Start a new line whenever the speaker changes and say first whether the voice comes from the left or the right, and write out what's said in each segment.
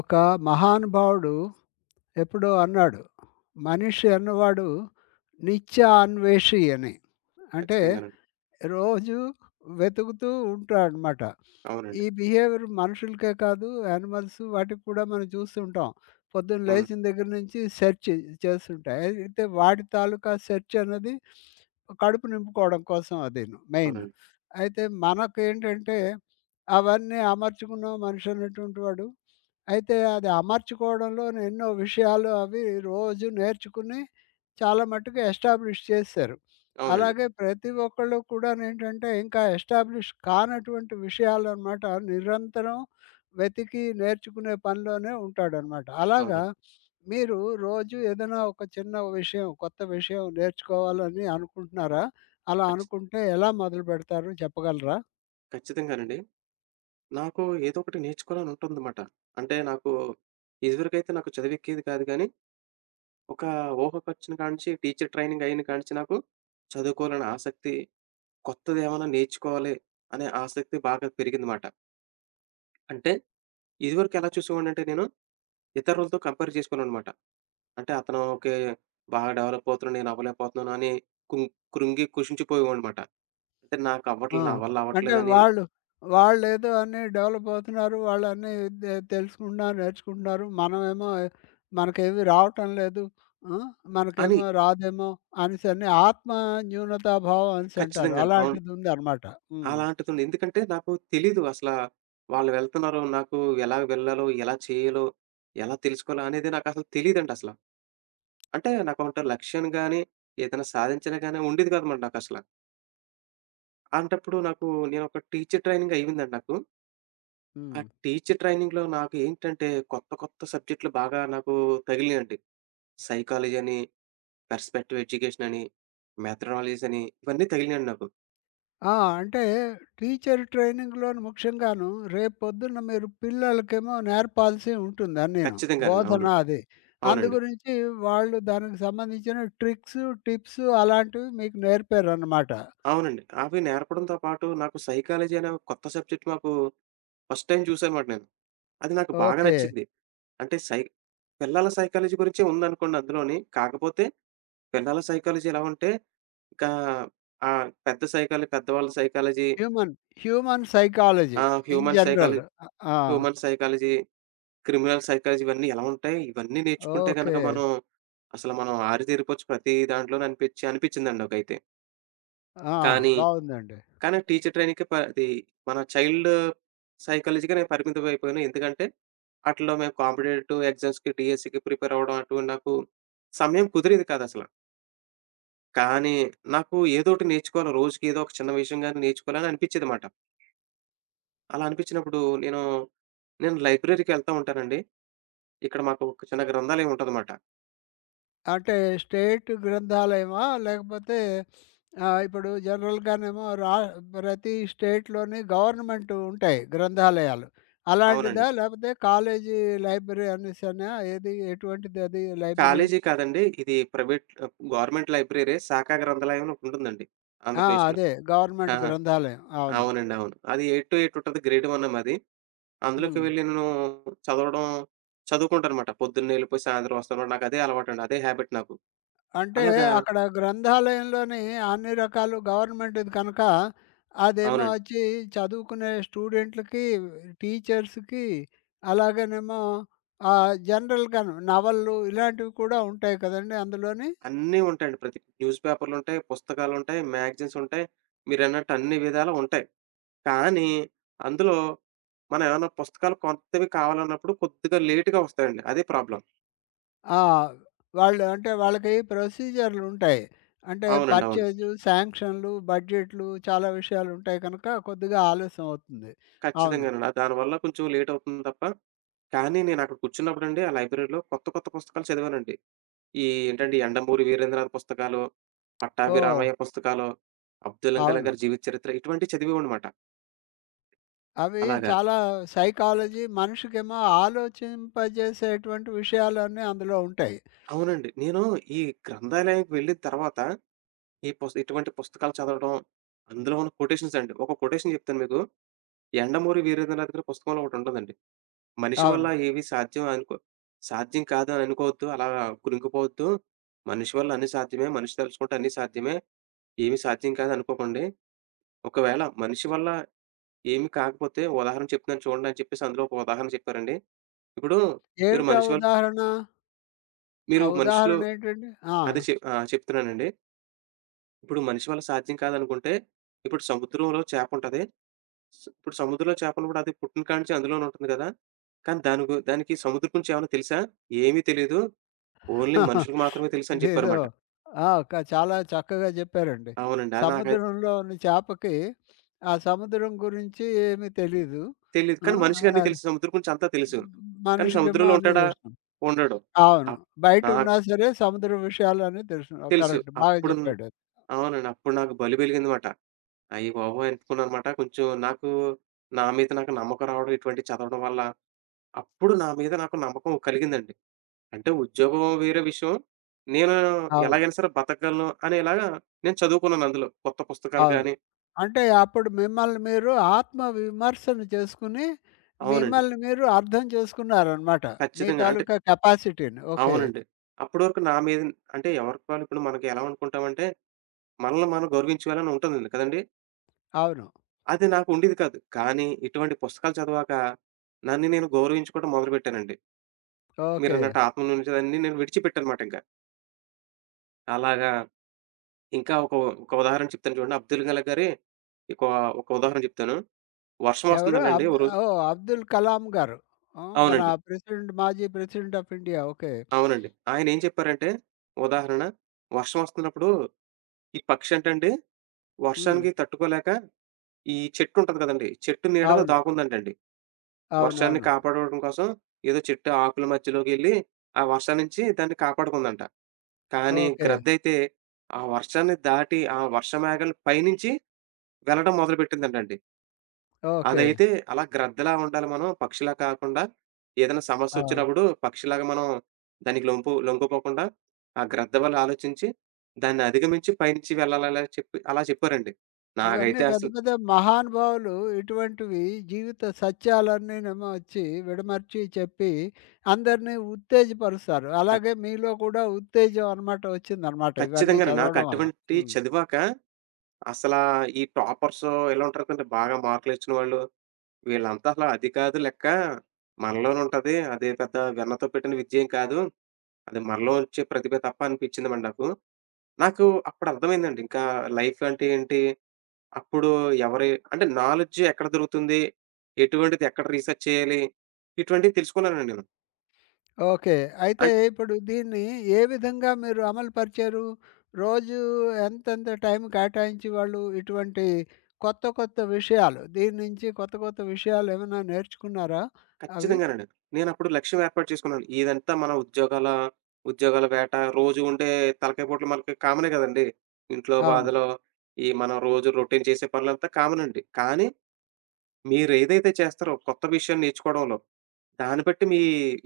left: ఒక మహానుభావుడు ఎప్పుడో అన్నాడు. మనిషి అన్నవాడు నిత్యాన్వేషి అని. అంటే
right: ఖచ్చితంగానండి.
left: రోజు వెతుకుతూ ఉంటాడనమాట.
right: అవునండి.
left: ఈ బిహేవియర్ మనుషులకే కాదు యానిమల్స్ వాటికి కూడా మనం చూస్తుంటాం. పొద్దున్న
right: అవును.
left: లేచిన దగ్గర నుంచి సెర్చ్ చేస్తుంటాయి. అయితే వాటి తాలూకా సెర్చ్ అన్నది కడుపు నింపుకోవడం కోసం అదీను మెయిన్.
right: అవునండి.
left: అయితే మనకేంటంటే అవన్నీ అమర్చుకున్న మనిషి అనేటువంటి వాడు అయితే అది అమర్చుకోవడంలో ఎన్నో విషయాలు అవి రోజు నేర్చుకుని చాలా మట్టుకు ఎస్టాబ్లిష్ చేశారు.
right: అవునండి.
left: అలాగే ప్రతి ఒక్కళ్ళు కూడానేంటంటే ఇంకా ఎస్టాబ్లిష్ కానటువంటి విషయాలనమాట నిరంతరం వెతికి నేర్చుకునే పనిలోనే ఉంటాడనమాట. అలాగా
right: అవునండి.
left: మీరు రోజు ఏదైనా ఒక చిన్న విషయం, కొత్త విషయం నేర్చుకోవాలని అనుకుంటున్నారా? అలా
right: ఖచ్చి
left: అనుకుంటే ఎలా మొదలుపెడతారు చెప్పగలరా?
right: ఖచ్చితంగానండి. నాకు ఏదో ఒకటి నేర్చుకోవాలని ఉంటుందమాట. అంటే నాకు ఇదివరకైతే నాకు చదివెక్కేది కాదు గానీ, ఒక ఊహకొచ్చిన కాడ్నుంచి టీచర్ ట్రైనింగ్ అయిన కాడ్నుంచి నాకు చదువుకోవాలని ఆసక్తి, కొత్తదేమన్నా నేర్చుకోవాలి అనే ఆసక్తి బాగా పెరిగిందిమాట. అంటే ఇదివరకు ఎలా చూసేవాడినంటే నేను ఇతరులతో కంపేర్ చేసుకునేవాడినమాట. అంటే అతను ఓకే. బాగా డెవలప్ అవుతున్నాను. నేను అవ్వలేకపోతున్నాను అని కుం కృంగి కృషించిపోయేవాడినమాట. అంటే
left: ఆ!
right: నాకవ్వట్లేదు. నా వల్ల
left: అంటే
right: అవ్వట్లేదని
left: వాళ్ళు, వాళ్ళేదో అన్నీ డెవలప్ అవుతున్నారు. వాళ్ళన్నీ తెలుసుకుంటున్నారు, నేర్చుకుంటున్నారు. మనమేమో మనకేవి రావటం లేదు. ఆ!
right: అని
left: మనకేమో రాదేమో అనేసని ఆత్మ న్యూనతాభావం అనేసంటారు.
right: ఖచ్చితంగాను. అవును.
left: అలాంటిదుందనమాట. హ్మ్.
right: అలాంటిదుంది. ఎందుకంటే నాకు తెలీదు అసలా వాళ్ళు వెళ్తున్నారు. నాకు ఎలా వెళ్ళాలో, ఎలా చేయాలో, ఎలా తెలుసుకోవాలో అనేది నాకసలు తెలీదండి అసల. అంటే నాకేమంటారు లక్ష్యం గాని, ఏదైనా సాధించడం గాని ఉండేది కాదనమాట నాకసల. అలాంటప్పుడు నాకు నేనొక టీచర్ ట్రైనింగ్ అయిందండి నాకు. ఆ
left: హ్మ్.
right: టీచర్ ట్రైనింగ్‌లో నాకు ఏంటంటే కొత్త కొత్త సబ్జెక్టులు బాగా నాకు తగిలినియండి. సైకాలజీ అని, పర్స్పెక్టివ్ ఎడ్యుకేషన్ అని, మెథడాలజీస్ అని ఇవన్నీ తగిలినాయండి నాకు.
left: ఆ! అంటే టీచర్ ట్రైనింగ్‌లోని ముఖ్యంగాను రేపొద్దున్న మీరు పిల్లలకేమో నేర్పాల్సి ఉంటుంది అన్నీను.
right: ఖచ్చితంగానండి.
left: బోధన
right: అవును.
left: అది.
right: అవునండి.
left: అందుగురించి వాళ్ళు దానికి సంబంధించిన ట్రిక్స్, టిప్స్ అలాంటివి మీకు నేర్పారనమాట.
right: అవునండి. అవి నేర్పడంతో పాటు నాకు సైకాలజీ అనే ఒక కొత్త సబ్జెక్ట్ మాకు ఫస్ట్ టైమ్ చూసానమాట నేను. అది నాకు బాగా
left: ఓకే.
right: నచ్చింది. అంటే సై పిల్లల సైకాలజీ గురించే ఉందనుకోండి అందులోని. కాకపోతే పిల్లల సైకాలజీ ఎలా ఉంటే, ఇంకా పెద్ద సైకాలజీ పెద్దవాళ్ళ psychology,
left: human, human psychology in
right: human
left: general.
right: Psychology
left: ఆ!
right: హ్యూమన్ సైకాలజీ క్రిమినల్ సైకాలజీ ఇవన్నీ ఎలా ఉంటాయి? ఇవన్నీ నేర్చుకుంటే గనక
left: ఓకే.
right: మనం అసలు మనం ఆరితేరిపోవచ్చు ప్రతి దాంట్లోనూ అనిపిచ్చిందండి నాకైతే.
left: ఆ!
right: కానీ,
left: బావుందండి.
right: కానీ టీచర్ ట్రైనింగ్‌కి అది మన చైల్డ్ సైకాలజీ‌కే నేను పరిమితం అయిపోయాను. ఎందుకంటే, అట్లో మేము కాంపిటేటివ్ ఎగ్జామ్స్‌కి, డీఎస్‌కి ప్రిపేర్ అవ్వడం అటు నాకు సమయం కుదిరేది కాదసల. కానీ, నాకు ఏదోకటి నేర్చుకోవాలి రోజుకి ఏదో ఒక చిన్న విషయం గాని నేర్చుకోవాలని అనిపిచ్చేదమాట. అలా అనిపిచ్చినప్పుడు నేను లైబ్రరీ‌కెళ్తా ఉంటానండి. ఇక్కడ మాకు ఒక చిన్న గ్రంథాలయం ఉంటదమాట.
left: అంటే స్టేట్ గ్రంథాలయమా? లేకపోతే ఇప్పుడు జనరల్‌గానేమో ప్రతి స్టేట్‌లోని గవర్నమెంట్ ఉంటాయి గ్రంథాలయాలు.
right: అవునండి.
left: అలాంటిదా? లేకపోతే కాలేజీ లైబ్రరీ అనేసనా? ఏది ఎటువంటిదది లైబ్రరీ?
right: కాలేజీ కాదండి. ఇది ప్రైవేట్ గవర్నమెంట్ లైబ్రరీ శాఖా గ్రంథాలయం అని ఒకటుంటుందండి
left: ఆ!
right: ఆంధ్రప్రదేశ్‌లో.
left: అదే గవర్నమెంట్
right: ఆహా!
left: గ్రంథాలయం. అవును.
right: అవునండి. అవును. అది 8-8 ఉంటది. గ్రేడ్ 1 మాది. అందులోకి
left: హ్మ్.
right: వెళ్లి నేను చదవడం చదువుకుంటానమాట. పొద్దున్నే ఎళ్ళిపోయి సాయంత్రం వస్తాను. నాకదే అలవాటండి. అదే హాబిట్ నాకు.
left: అంటే
right: అలాగా
left: అక్కడ గ్రంథాలయంలోని అన్ని రకాలు గవర్నమెంట్‌ది కనుక, అదేమో
right: అవునండి.
left: వచ్చి చదువుకునే స్టూడెంట్‌లకి, టీచర్స్‌కి అలాగేనేమో జనరల్‌గాను నవలలు ఇలాంటివి కూడా ఉంటాయి కదండీ అందులోని.
right: అన్నీ ఉంటాయండి. ప్రతి న్యూస్ పేపర్‌లుంటాయి, పుస్తకాలుంటాయి, మ్యాగజైన్స్ ఉంటాయి. మీరన్నట్టు అన్ని విధాలా ఉంటాయి. కానీ అందులో మనం ఏమన్నా పుస్తకాలు కొత్తవి కావాలన్నప్పుడు కొద్దిగా లేట్‌గా వస్తాయండి. అదే ప్రాబ్లమ్.
left: ఆ! వాళ్ళు అంటే వాళ్ళకి ప్రొసీజర్‌లుంటాయి. అంటే
right: అవునండి. అవును.
left: పర్చేజు, శాంక్షన్‌లు, బడ్జెట్‌లు చాలా విషయాలుంటాయి కనుక కొద్దిగా ఆలస్యం అవుతుంది. అవును.
right: ఖచ్చితంగానండి. ఆ దానివల్ల కొంచెం లేట్ అవుతుంది తప్ప, కానీ నేనక్కడ కూర్చున్నప్పుడండి ఆ లైబ్రరీలో కొత్త, కొత్త పుస్తకాలు చదివానండి. ఈ ఏంటంటే, యండమూరి వీరేంద్రనాథ్ పుస్తకాలు, పట్టాభి
left: ఓహ్!
right: రామయ్య పుస్తకాలు, అబ్దుల్ కలాం
left: అవును.
right: గారి జీవిత చరిత్ర ఇటువంటివి చదివేవాడినమాట.
left: అవి
right: అలాగా.
left: చాలా సైకాలజీ మనిషికేమో ఆలోచింపజేసేటువంటి విషయాలన్నీ అందులో ఉంటాయి.
right: అవునండి. నేను ఈ గ్రంథాలయానికి వెళ్ళిన తర్వాత, ఈ పుస్ ఇటువంటి పుస్తకాలు చదవడం, అందులో ఉన్న కొటేషన్స్ అండి. ఒక కొటేషన్ చెప్తాను మీకు. యండమూరి వీరేంద్రనాథ్ గారి పుస్తకంలో ఒకటుంటదండి. మనిషి వల్ల
left: అవును.
right: ఏవి సాధ్యం అనుకో సాధ్యం కాదని అనుకోవద్దు. అలా కృంగిపోవద్దు. మనిషి వల్ల అన్నీ సాధ్యమే. మనిషి తలుచుకుంటే అన్నీ సాధ్యమే. ఏమి సాధ్యం కాదు అనుకోకండి. ఒకవేళ మనిషి వల్ల ఏమి కాకపోతే ఉదాహరణ చెప్తున్నాను చూడండి అని చెప్పేసి అందులో ఒక ఉదాహరణ చెప్పారండి. ఇప్పుడు మీరు
left: ఏమిటా
right: మనిషి వల్
left: ఉదాహరణ? ఆ
right: మీరు మనుషులు
left: ఉదాహరణ ఏంటండి? ఆ!
right: చెప్తున్నానండి. ఇప్పుడు మనిషి వల్ల సాధ్యం కాదనుకుంటే ఇప్పుడు సముద్రంలో చేప ఉంటది. ఇప్పుడు సముద్రంలో చేప ఉన్నప్పుడు అది పుట్టిన కాడ నుంచి అందులోనే ఉంటుంది కదా! కానీ దానికి సముద్రం గురించి ఏమన్నా తెలుసా? ఏమీ తెలీదు. ఓన్లీ మనుషులకు మాత్రమే తెలుసని
left: ఇదేదో
right: చెప్పారుమాట.
left: ఆ! చాలా చక్కగా చెప్పారండి.
right: అవునండి. అది నాకైతే
left: సముద్రంలోని చేపకి ఆ సముద్రం గురించి ఏమీ తెలీదు.
right: తెలీదు.
left: ఆ!
right: కానీ మనిషికి అన్నీ
left: అది
right: తెలుసు. సముద్రం గురించి అంతా తెలుసు. కానీ
left: మనిషికేమో
right: సముద్రంలో
left: అన్నీ
right: ఉంటాడా?
left: తెలుసు.
right: ఉండడు.
left: అవును.
right: అప్ నాకు
left: బయటున్నా సరే సముద్ర విషయాలన్నీ తెలుసు.
right: తెలుసు.
left: కరెక్ట్. బాగా
right: అప్పుడు
left: చెప్పాడది.
right: అవునండి. అప్పుడు నాకు బలి వెలిగిందిమాట. అయ్య బాబోయ్! అనుకున్నానమాట. కొంచెం నాకు నా మీద నాకు నమ్మకం రావడం ఇటువంటివి చదవడం వల్ల, అప్పుడు నా మీద నాకు నమ్మకం కలిగిందండి. అంటే ఉద్యోగం వేరే విషయం. నేను
left: అవును.
right: ఎలాగైనా సరే బతకగలను అనేలాగా నేను చదువుకున్నాను అందులో. కొత్త పుస్తకాలు
left: అవును.
right: గాని
left: అంటే అప్పుడు మిమ్మల్ని మీరు ఆత్మ విమర్శన చేసుకొని,
right: అవునండి.
left: మిమ్మల్ని మీరు అర్థం చేసుకున్నారనమాట. మీ
right: ఖచ్చితంగా. అంటే
left: తాలూకా కెపాసిటీని. ఓకే.
right: అవునండి. అప్పటివరకు నా మీద అంటే ఎవరికి వాళ్ళు ఇప్పుడు మనకి ఎలా అనుకుంటామంటే, మనల్ని మనం గౌరవించుకోవాలని ఉంటుందండి కదండీ!
left: అవును.
right: అది నాకు ఉండేది కాదు. కానీ ఇటువంటి పుస్తకాలు చదివాక నన్ను నేను గౌరవించుకోవడం మొదలుపెట్టానండి.
left: ఓకే.
right: మీరన్నట్టు ఆత్మన్యూనతలన్నీ నేను విడిచిపెట్టానమాట ఇంకా. అలాగా ఇంకా ఒక ఉదాహరణ చెప్తాను చూడండి. 'అబ్దుల్ కలాం' గారి ఒక, ఒక ఉదాహరణ చెప్తాను. వర్షం
left: ఎవరు?
right: వస్తుందంటండి ఓ రోజు
left: ఓహ్! అబ్దుల్ కలాం గారు. ఆ! మన
right: అవునండి.
left: ప్రెసిడెంట్ మాజీ ప్రెసిడెంట్ ఆఫ్ ఇండియా. ఓకే.
right: అవునండి. ఆయన ఏం చెప్పారంటే ఉదాహరణ వర్షం వస్తున్నప్పుడు ఈ పక్షి అంటండి
left: హ్మ్.
right: వర్షానికి తట్టుకోలేక ఈ చెట్టు ఉంటది కదండీ! చెట్టు నీడలో
left: అవును.
right: దాగుందంటండి. వర్షాన్ని
left: అవునవును.
right: కాపాడుకోవడం కోసం ఏదో చెట్టు ఆకుల మధ్యలోకెళ్ళి ఆ వర్షం నుంచి దాన్ని కాపాడుకుందంట. కానీ
left: ఓకే.
right: గ్రద్దయితే ఆ వర్షాన్ని దాటి ఆ వర్ష మేఘాల పైనుంచి వెళ్ళడం మొదలుపెట్టిందంటండి.
left: ఓకే.
right: అదైతే అలా గ్రద్దలా ఉండాలి మనం పక్షిలా కాకుండా ఏదైనా
left: ఆ!
right: సమస్యొచ్చినప్పుడు పక్షిలాగా మనం దానికి లొంగిపోకుండా ఆ గ్రద్ద వల్ల ఆలోచించి దాన్ని అధిగమించి పైనుంచి వెళ్ళాలలా చెప్పి అలా చెప్పారండి.
left: ఇవన్నీ
right: నాకైతే
left: పెద్ద
right: అసలు
left: పెద్ద మహానుభావులు ఇటువంటివి జీవిత సత్యాలన్నీనేమో వచ్చి విడమర్చి చెప్పి అందరినీ ఉత్తేజపరుస్తారు. అలాగే మీలో కూడా ఉత్తేజం అనమాట వచ్చిందనమాట ఇవన్నీ
right: ఖచ్చితంగానే. నాకు
left: చదవడం వలన.
right: అటువంటియి
left: హ్మ్.
right: చదివాక అసలా ఈ టాపర్సు ఇలా ఉంటారు కదండీ! బాగా మార్కులొచ్చిన వాళ్ళు. వీళ్ళంతా అసల అది కాదు లెక్క. మనలోనే ఉంటది. అది పెద్ద వెన్నతో పెట్టిన విద్యేం కాదు. అది మనలో వచ్చే ప్రతిభే తప్ప అనిపించిందండి నాకు. నాకు అప్పుడు అర్థమైందండి. ఇంకా లైఫ్ అంటే ఏంటి? అప్పుడు ఎవరి అంటే నాలెడ్జ్ ఎక్కడ దొరుకుతుంది? ఎటువంటిది ఎక్కడ రీసెర్చ్ చేయాలి? ఇటువంటివి తెలుసుకున్నానండి నేను.
left: ఓకే. అయితే
right: అంటే
left: ఇప్పుడు దీన్ని ఏ విధంగా మీరు అమలు పరిచారు? రోజు ఎంతెంత టైం కేటాయించి వాళ్ళు ఇటువంటి కొత్త కొత్త విషయాలు దీని నుంచి కొత్త కొత్త విషయాలేమైనా నేర్చుకున్నారా అవి?
right: ఖచ్చితంగానండి. నేనప్పుడు లక్ష్యం ఏర్పాటు చేసుకున్నాను. ఇదంతా మన ఉద్యోగాల ఉద్యోగాల వేట, రోజు ఉండే తలకాయ పోట్లు మనకి కామనే గదండీ. ఇంట్లో
left: అవును.
right: బాధలు, ఈ మనం రోజు రొటీన్ చేసే పనులంతా కామన్ అండి. కానీ మీరేదైతే చేస్తారో కొత్త విషయం నేర్చుకోవడంలో, దాన్ని బట్టి మీ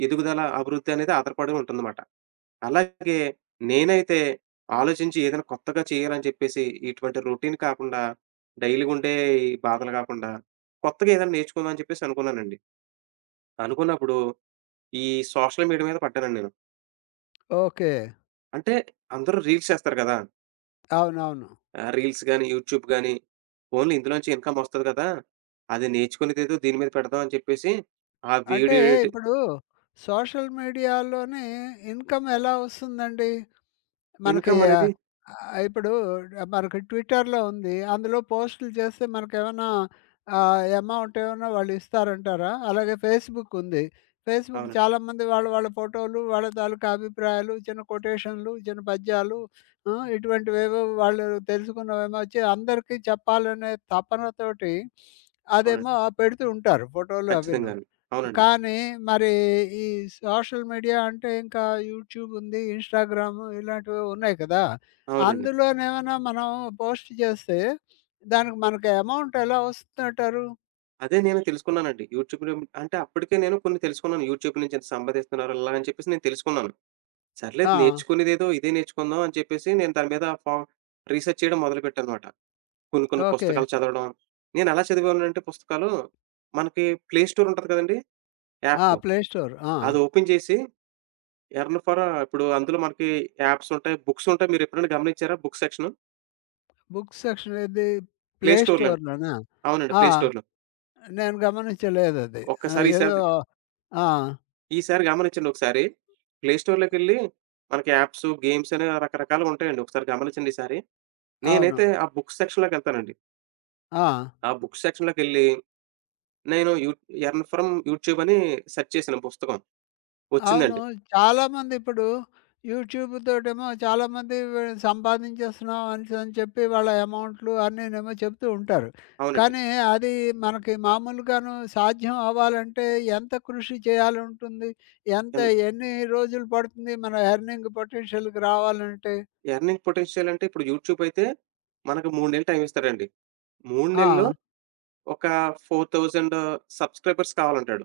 right: ఎదుగుదల, అభివృద్ధి అనేది ఆధారపడి ఉంటుందమాట. అలాగే నేనైతే ఆలోచించి ఏదైనా కొత్తగా చేయాలని చెప్పేసి, ఇటువంటి రొటీన్ కాకుండా, డైలీగుండే ఈ బాధలు గాకుండా కొత్తగా ఏదైనా నేర్చుకుందాం అని చెప్పేసి అనుకున్నానండి. అనుకున్నప్పుడు ఈ సోషల్ మీడియా మీద పడ్డానండి నేను.
left: ఓకే.
right: అంటే అందరూ రీల్స్ చేస్తారు కదా!
left: అవునవును.
right: రీల్స్ గాని, యూట్యూబ్ గాని, పోన్లే ఇందులోంచి ఇన్‌కమ్ ఒస్తది కదా! అది నేర్చుకునేదేదో దీని మీద పెడదాం అని చెప్పేసి, ఆ
left: అంటే
right: వీడియో ఎడిటింగ్
left: ఇప్పుడు సోషల్ మీడియాలోని ఇన్‌కమ్ ఎలా వస్తుందండి? మనకి
right: ఇన్‌కమ్ అనేది
left: ఇప్పుడు మనకి ట్విట్టర్‌లో ఉంది. అందులో పోస్టులు చేస్తే మనకేమన్నా అమౌంట్ ఏమన్నా వాళ్ళు ఇస్తారంటారా? అలాగే ఫేస్‌బుక్ ఉంది. ఫేస్‌బుక్
right: అవునండి.
left: చాలామంది వాళ్ళ వాళ్ళ ఫోటోలు, వాళ్ళ తాలూకా అభిప్రాయాలు, చిన్న కొటేషన్లు, చిన్న పద్యాలు ఇటువంటివేవో వాళ్ళు తెలుసుకున్నవేమో వచ్చి అందరికీ చెప్పాలనే తపనతోటి అదేమో
right: అవునండి.
left: పెడుతూ ఉంటారు ఫోటోలు అవిను.
right: ఖచ్చితంగాను. అవునండి.
left: కానీ మరి ఈ సోషల్ మీడియా అంటే ఇంకా యూట్యూబ్ ఉంది, ఇన్‌స్టాగ్రామ్ ఇలాంటివి ఉన్నాయి కదా!
right: అవునండి.
left: అందులోనేమైనా మనం పోస్ట్ చేస్తే దానికి మనకి అమౌంట్ ఎలా వస్తుందంటారు?
right: అదే నేను తెలుసుకున్నానండి. యూట్యూబ్‌లో అంటే అప్పటికే నేను కొన్ని తెలుసుకున్నాను. యూట్యూబ్ నుంచి ఎంత సంపాదిస్తున్నారు ఇలాగని చెప్పేసి నేను తెలుసుకున్నాను. సర్లేదు
left: ఆ!
right: నేర్చుకునేదేదో ఇదే నేర్చుకుందాం అని చెప్పేసి నేను దాని మీద రీసెర్చ్ చేయడం మొదలుపెట్టానమాట. కొన్ని, కొన్ని
left: ఓకే.
right: పుస్తకాలు చదవడం. నేనెలా చదివేవాడినంటే పుస్తకాలు, మనకి ప్లే స్టోర్ ఉంటది కదండీ!
left: ఆ!
right: యాప్.
left: Play store. ఆ!
right: అది ఓపెన్ చేసి ఎర్న్ ఫర్ ఇప్పుడు అందులో మనకి యాప్స్ ఉంటాయి, బుక్స్ ఉంటాయి. మీరెప్పుడైనా గమనించారా? Book section.
left: బుక్ సెక్షన్ ఏది?
right: ప్లే
left: ప్లే
right: స్టోర్‌లోని.
left: స్టోర్‌లోనా?
right: అవునండి.
left: ఆ!
right: ప్లే స్టోర్‌లో.
left: నేను గమనించలేదది. ఆ!
right: ఒక్కసారి
left: ఏదో
right: ఈసారి
left: ఆ!
right: ఈసారి గమనించండి ఒకసారి. ప్లే స్టోర్‌లోకెళ్ళి మనకి యాప్స్, గేమ్స్ అని రకరకాలుగా ఉంటాయండి. ఒకసారి గమనించండి ఈసారి.
left: అవును.
right: నేనైతే ఆ బుక్ సెక్షన్‌లోకెళ్తానండి.
left: ఆ!
right: ఆ బుక్ సెక్షన్‌లోకెళ్ళి నేను యూ ఎర్న్ ఫ్రమ్ యూట్యూబ్ అని సెర్చ్ చేశాను పుస్తకం.
left: అవును.
right: వచ్చిందండి.
left: చాలామంది ఇప్పుడు యూట్యూబ్ తోటేమో చాలామంది సంపాదించేస్తున్నాం అనేసని చెప్పి వాళ్ళ అమౌంట్లు అన్నీనేమో చెప్తూ ఉంటారు.
right: అవునండి.
left: కానీ అది మనకి మామూలుగాను సాధ్యం అవ్వాలంటే ఎంత కృషి చేయాలుంటుంది? ఎంత
right: ఎన్
left: ఎన్ని రోజులు పడుతుంది మన ఎర్నింగ్ పొటెన్షియల్‌కి రావాలంటే?
right: ఎర్నింగ్ పొటెన్షియల్ అంటే ఇప్పుడు యూట్యూబ్ అయితే మనకు 3 నెలలు టైమ్ ఇస్తాడండి. 3
left: ఆ!
right: నెలల్లో ఒక 4,000 సబ్స్క్రైబర్స్ కావాలంటాడు.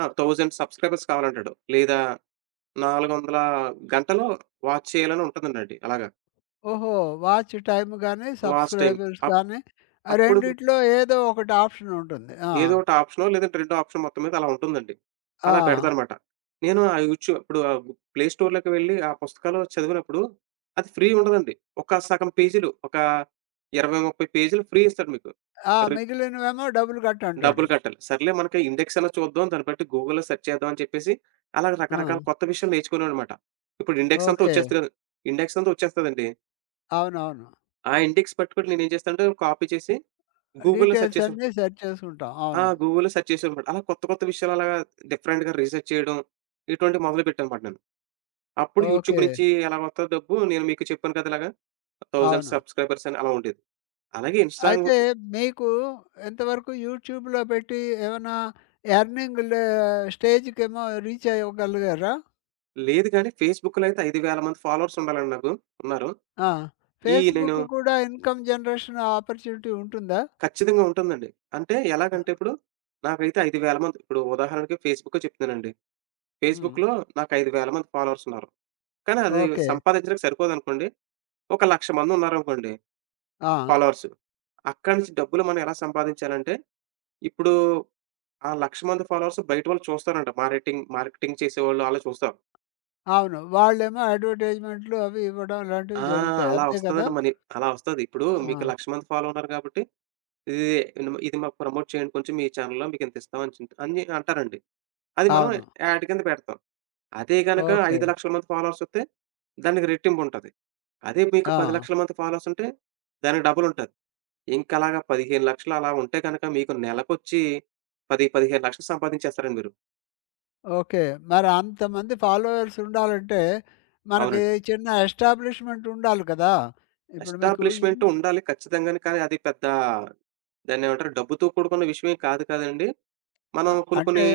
right: ఆ! 1000 సబ్స్క్రైబర్స్ కావాలంటాడు. లేదా 400 గంటలు వాచ్ చేయాలని ఉంటుందండి అలాగా.
left: ఓహో! వాచ్ టైమ్ గాని,
right: వాచ్ టైమ్.
left: సబ్స్క్రైబర్స్
right: అప్
left: కానీ ఆ
right: అప్పుడు
left: రెండిట్లో ఏదో ఒకటి ఆప్షన్ ఉంటుంది. ఆ!
right: ఏదో ఒకటి ఆప్షనో లేదంటే రెండో ఆప్షన్ మొత్తం మీద అలా ఉంటుందండి.
left: ఆ!
right: అలా పెడతానమాట. నేను ఆ యూట్యూబ్ ఇప్పుడు ఆ ప్లే స్టోర్‌లోకి వెళ్లి ఆ పుస్తకాలు చదివినప్పుడు అది ఫ్రీ ఉండదండి. ఒక సగం పేజీలు ఒక 20, 30 పేజీలు ఫ్రీ ఇస్తాడు మీకు.
left: ఆ!
right: రి
left: మిగిలినవేమో డబ్బులు కట్టు
right: డబ్బులు
left: అంటాడు.
right: కట్టాలి. సర్లే మనకి ఇండెక్స్ అన్నా చూద్దాం. దాన్ని బట్టి గూగుల్‌లో సెర్చ్ చేద్దాం అని చెప్పేసి, అలా రకరకాల
left: ఆ!
right: కొత్త విషయాలు నేర్చుకునేవాడినమాట. ఇప్పుడు ఇండెక్స్ అంతా
left: ఓకే.
right: వచ్చేస్తది కదా! ఇండెక్స్ అంతా వచ్చేస్తదండి.
left: అవునవును.
right: ఆ ఇండెక్స్ పట్టుకొని నేనేం చేస్తానంటే కాపీ చేసి గూగుల్‌లో సెర్చ్
left: డీటెయిల్స్
right: చేసేవాడిని.
left: అన్నీ సెర్చ్ చేసుకుంటాం.
right: ఆ!
left: అవును.
right: గూగుల్‌లో సెర్చ్ చేసేవాడినమాట. అలా కొత్త కొత్త విషయాలు అలాగా డిఫరెంట్‌గా రీసెర్చ్ చేయడం, ఇటువంటివి మొదలుపెట్టానమాట నేను. అప్పుడు యూట్యూబ్
left: ఓకే.
right: నుంచి ఎలా వత్తదో డబ్బు నేను మీకు చెప్పాను కదా! ఇలాగా 1000
left: అవును.
right: సబ్‌స్క్రైబర్స్ అని అలా ఉండేది. అలాగే ఇన్‌స్టా‌లో
left: అయితే మీకు ఎంతవరకు యూట్యూబ్‌లో పెట్టి ఏమన్నా ఎర్నింగ్ లే స్టేజ్‌కేమో రీచ్ అవ్వగలిగారా?
right: లేదు కానీ ఫేస్‌బుక్‌లో అయితే 5,000 మంది ఫాలోవర్స్ ఉండాలండి నాకు. ఉన్నారు.
left: ఆ!
right: నేను
left: ఫేస్‌బుక్ కూడా ఇన్‌కమ్ జనరేషన్ ఆపర్చునిటీ ఉంటుందా?
right: ఖచ్చితంగా ఉంటుందండి. అంటే
left: ఆ!
right: ఎలాగంటే ఇప్పుడు నాకైతే 5,000 మంది ఇప్పుడు ఉదాహరణకి ఫేస్‌బుక్కే చెప్తున్నానండి.
left: హ్మ్.
right: ఫేస్‌బుక్‌లో నాకు 5,000 మంది ఫాలోవర్స్ ఉన్నారు. కానీ అది
left: ఓకే.
right: సంపాదించడానికి సరిపోదనుకోండి. ఒక 1,00,000 మంది ఉన్నారనుకోండి
left: ఆ!
right: ఫాలోవర్స్. అక్కడి నుంచి డబ్బులు మనం ఎలా సంపాదించాలంటే ఇప్పుడు ఆ 1,00,000 మంది ఫాలోవర్స్ బయట వాళ్ళు చూస్తారంట. మార్కెటింగ్ మార్కెటింగ్ చేసేవాళ్ళు అలా చూస్తారు.
left: అవును. వాళ్ళేమో అడ్వర్టైజ్‌మెంట్‌లు అవి ఇవ్వడం
right: ఆ!
left: ఇలాంటివి జరుగుతాయి.
right: అలా
left: అంతే కదా!
right: వస్తదండి మనీ. అలా వస్తది. ఇప్పుడు
left: ఆ!
right: మీకు 1,00,000 మంది ఫాలో ఉన్నారు కాబట్టి, ఇది ఇది మాకు ప్రమోట్ చేయండి కొంచెం మీ ఛానెల్‌లో మీకింతిస్తాం అని చింత్ అని అంటారండి. అది మనం
left: అవును.
right: యాడ్ కింద పెడతాం. అదే గనక
left: ఓకే.
right: 5,00,000 మంది ఫాలోవర్స్ వస్తే దానికి రెట్టింపుంటది. అదే మీకు
left: ఆ!
right: 10,00,000 మంది ఫాలోవర్స్ ఉంటే దానికి డబలుంటది. ఇంకలాగా 15,00,000 అలా ఉంటే గనక మీకు నెలకొచ్చి 10, 15,00,000 సంపాదించేస్తారండి మీరు.
left: ఓకే. మరి అంతమంది ఫాలోవర్స్ ఉండాలంటే, మనకి
right: అవునండి.
left: చిన్న ఎస్టాబ్లిష్‌మెంట్ ఉండాలి కదా! ఇప్పుడు మీకు
right: ఎస్టాబ్లిష్‌మెంట్ ఉండాలి ఖచ్చితంగానే. కానీ అది పెద్ద దాన్నేమంటారు? డబ్బుతో కూడుకున్న విషయం ఏం కాదు కదండీ! మనం కొన్ని కొన్ని
left: అంటే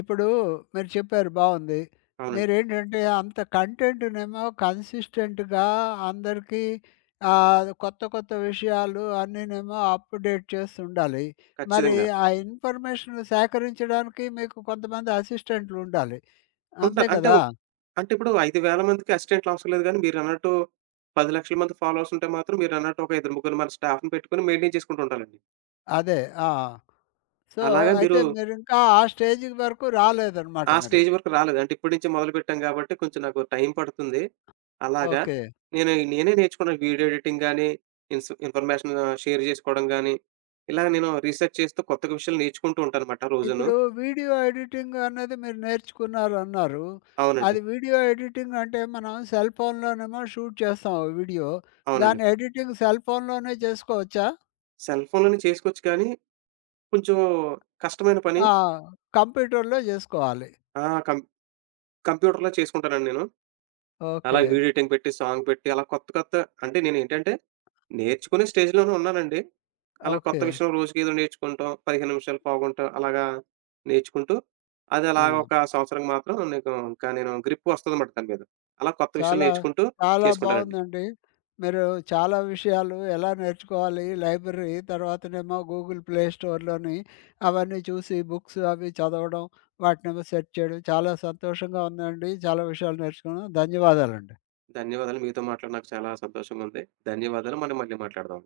left: ఇప్పుడు మీరు చెప్పారు బావుంది.
right: అవునండి.
left: మీరేంటంటే అంత కంటెంట్‌నేమో కన్సిస్టెంట్‌గా అందరికీ కొత్త కొత్త విషయాలు అన్నీనేమో అప్‌డేట్ చేస్తుండాలి. మరి
right: ఖచ్చితంగా.
left: ఆ ఇన్ఫర్మేషన్ సేకరించడానికి మీకు కొంతమంది అసిస్టెంట్‌లుండాలి. అంతే
right: ఉండాలి. అంటే
left: కదా!
right: అంటే ఇప్పుడు 5,000 మందికి అసిస్టెంట్లు అవసరం లేదు గానీ మీరన్నట్టు 10,00,000 మంది ఫాలోవర్స్ ఉంటే మాత్రం మీరన్నట్టు ఒక ఇద్దరు ముగ్గురు మన స్టాఫ్‌ని పెట్టుకొని మెయింటైన్ చేసుకుంటూ ఉండాలండి.
left: అదే. ఆ! సో,
right: అలాగా మీరు
left: అయితే మీరింకా ఆ స్టేజ్‌కి వరకు రాలేదనమాట
right: ఆ
left: మీరు.
right: స్టేజ్ వరకు రాలేదు. అంటే ఇప్పటి నుంచి మొదలుపెట్టాం గాబట్టి కొంచెం నాకు టైం పడుతుంది. అలాగా
left: ఓకే.
right: నేనే నేర్చుకున్నాను. వీడియో ఎడిటింగ్ గాని, ఇన్ఫర్మేషన్ షేర్ జేసుకోవడం గాని, ఇలా నేను రీసెర్చ్ చేస్తూ కొత్తగా విషయాలు నేర్చుకుంటూ ఉంటానన్నమాట రోజును.
left: ఇప్పుడు వీడియో ఎడిటింగ్ అనేది మీరు నేర్చుకున్నారన్నారు.
right: అవునండి.
left: అది వీడియో ఎడిటింగ్ అంటే మనం సెల్ ఫోన్‌లోనేమో షూట్ చేస్తాం వీడియో.
right: అవునండి.
left: దాని ఎడిటింగ్ సెల్ ఫోన్‌లోనే చేసుకోవచ్చా?
right: సెల్ ఫోన్‌లోనే చేసుకోవచ్చు కానీ కొంచెం కష్టమైన పని
left: ఆ! కంప్యూటర్‌లో జేసుకోవాలి.
right: ఆ! కం కంప్యూటర్‌లో చేసుకుంటానండి నేను. అలా
left: ఓకే.
right: వీడియో ఎడిటింగ్ పెట్టి, సాంగ్ పెట్టి అలా కొత్త కొత్త అంటే నేనేంటంటే, నేర్చుకునే స్టేజ్‌లోనే ఉన్నానండి. అలా కొత్త
left: ఓకే.
right: విషయం రోజుకేదో నేర్చుకుంటాం. 15 నిమిషాలు, పావుగంట అలాగా నేర్చుకుంటూ, అది
left: ఆ!
right: అలాగ ఒక సంవత్సరం మాత్రం నీకు ఇంకా నేను గ్రిప్ వస్తదనమాట దాని మీద. అలా కొత్త విషయాలు
left: చాలా,
right: నేర్చుకుంటూ
left: చాలా
right: చేసుకుంటానండి.
left: బావుందండి. మీరు చాలా విషయాలు ఎలా నేర్చుకోవాలి లైబ్రరీ, తర్వాతనేమో గూగుల్ ప్లే స్టోర్‌లోని అవన్నీ చూసి బుక్స్ అవి చదవడం, వాటినేమో సెర్చ్ చేయడం. చాలా సంతోషంగా ఉందండి. చాలా విషయాలు నేర్చుకున్నాం. ధన్యవాదాలండి.
right: ధన్యవాదాలు. మీతో మాట్లాడి నాకు చాలా సంతోషంగా ఉంది. ధన్యవాదాలు. మనం మళ్ళీ మాట్లాడదాం.